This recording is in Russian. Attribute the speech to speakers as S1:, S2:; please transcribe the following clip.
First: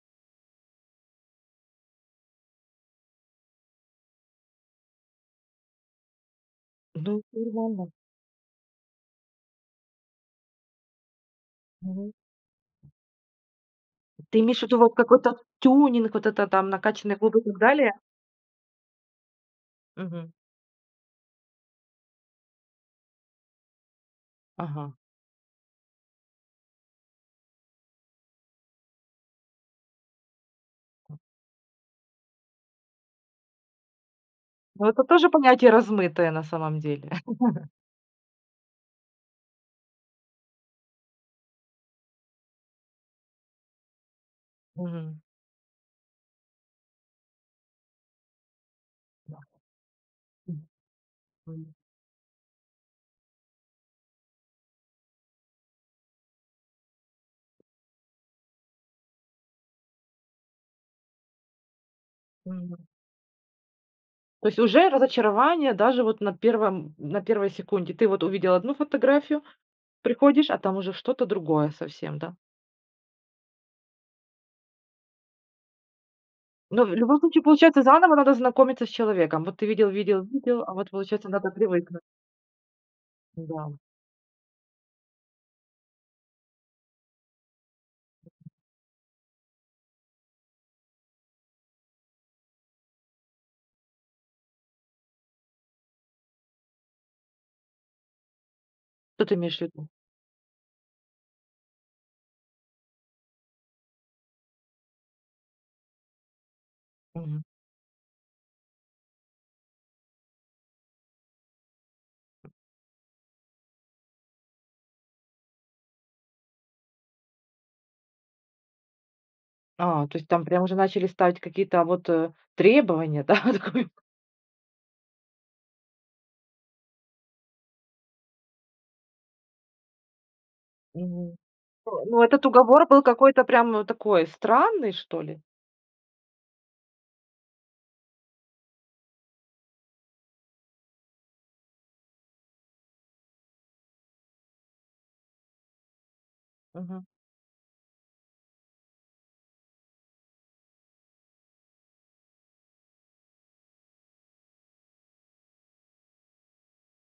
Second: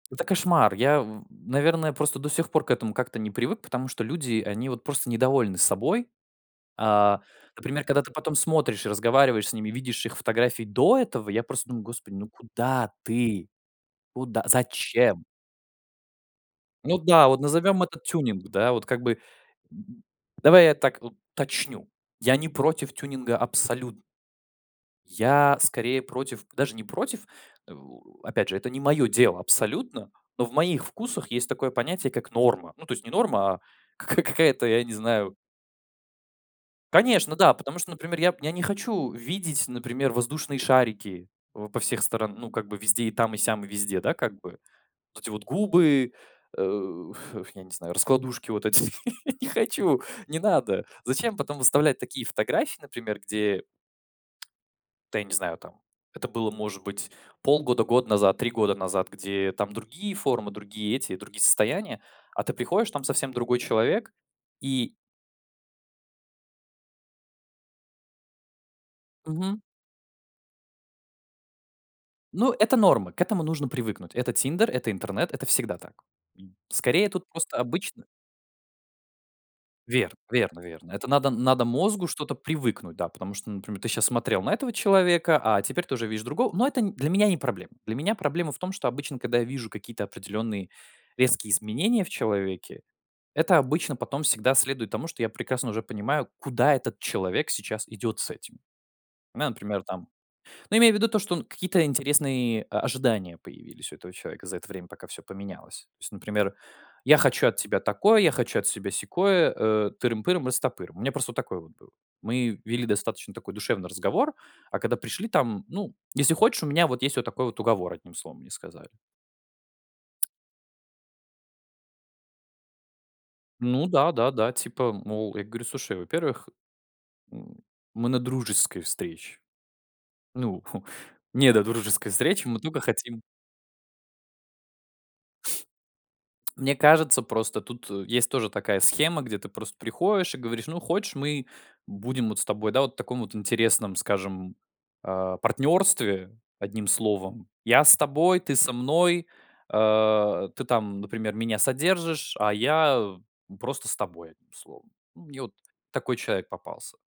S1: Это кошмар. Я, в наверное, просто до сих пор к этому как-то не привык, потому что люди, они вот просто недовольны собой. А,
S2: Ну, 1
S1: например,
S2: она.
S1: когда ты потом смотришь, разговариваешь с ними, видишь их фотографии до этого, я просто думаю:
S2: Мгм.
S1: "Господи, ну куда ты?
S2: Ты
S1: Куда?
S2: имеешь в виду вот
S1: Зачем?"
S2: какой-то тюнинг? Вот это там
S1: Ну
S2: накачанные
S1: да, вот
S2: губы и так
S1: назовём
S2: далее?
S1: это тюнинг, да, вот как бы. Н
S2: Мгм.
S1: давай я так уточню, я не против тюнинга абсолютн
S2: Ага.
S1: я скорее против, даже не против, э, опять же, это не мое дело абсолютно, но в моих вкусах есть такое понятие, как норма. Ну, то есть не норма, а кака какая-то, я
S2: Ну,
S1: не
S2: это тоже
S1: знаю.
S2: понятие размытое на самом деле.
S1: Конечно, да, потому что, например, я п я не хочу видеть, например, воздушные шарики в по всех сторон, ну, как бы везде, и там, и сям, везде, да, как бы
S2: Мгм.
S1: вот эти вот губы, э, я не знаю, раскладушки вот эти я не хочу, не надо. Зачем потом выставлять такие фотографии, например, где Да, я не знаю, там это было, может быть, полгода год назад, 3 года назад, где там другие формы, другие эти, другие состояния, а ты
S2: Мгм.
S1: приходишь, там совсем другой человек,
S2: То есть уже
S1: и
S2: разочарование даже вот на первом на первой секунде. Ты вот увидел 1 фотографию,
S1: Мгм.
S2: приходишь, а там уже что-то другое совсем, да?
S1: Ну, это норма, к этому нужно привыкнуть. Это "Тиндер", это интернет, это всегда так.
S2: Но в
S1: Скорее,
S2: любом
S1: тут
S2: случае
S1: просто
S2: получается,
S1: обычно
S2: заново надо знакомиться с человеком. Вот ты видел
S1: Верно
S2: видел
S1: верно
S2: видел, а вот,
S1: верно. Это
S2: получается,
S1: надо
S2: надо
S1: надо
S2: привыкнуть.
S1: мозгу что-то привыкнуть, да, потому что,
S2: М-да.
S1: например, ты сейчас смотрел на этого человека, а теперь тоже видишь другого. Но это, э, для меня не проблема. Для меня проблема в том, что обычно, когда я вижу какие-то определенные резкие изменения в человеке, это обычно потом всегда следует тому, что я прекрасно уже понимаю, куда этот человек сейчас идет с этим.
S2: Что ты
S1: У меня,
S2: имеешь в
S1: например,
S2: виду?
S1: там, ну, имея в виду то, что какие-то интересные, э, ожидания появились у этого человека за это время, пока всё поменялось. То есть, например, я
S2: Мгм.
S1: хочу от тебя такое, я хочу от себя сякое, э, тырым-пырым-растопырым. У меня просто вот такое было. Мы вели достаточно такой душевный разговор, а когда пришли, там, ну, если хочешь, у меня вот есть вот такой вот уговор, одним словом, мне сказали.
S2: А, то есть там прям уже начали ставить вот, а, какие-то требования, да?
S1: Ну да, да-да, типа, мол, я говорю: "Слушай, во-первых, м, мы на дружеской встрече". Ну,
S2: Мгм. Ну
S1: недодружеской
S2: ну,
S1: встречи,
S2: этот
S1: мы только
S2: уговор был
S1: хотим
S2: какой-то прям такой странный, что ли.
S1: Мне кажется, просто тут, э, есть тоже такая схема, где ты просто приходишь и говоришь: "Ну, хочешь, мы будем вот с тобой, да, вот в таком вот интересном, скажем, э, партнерстве, одним
S2: Мгм.
S1: словом. Я с тобой, ты со мной. А ты там, например, меня содержишь, а я просто с тобой, одним словом". Мне вот такой человек попался.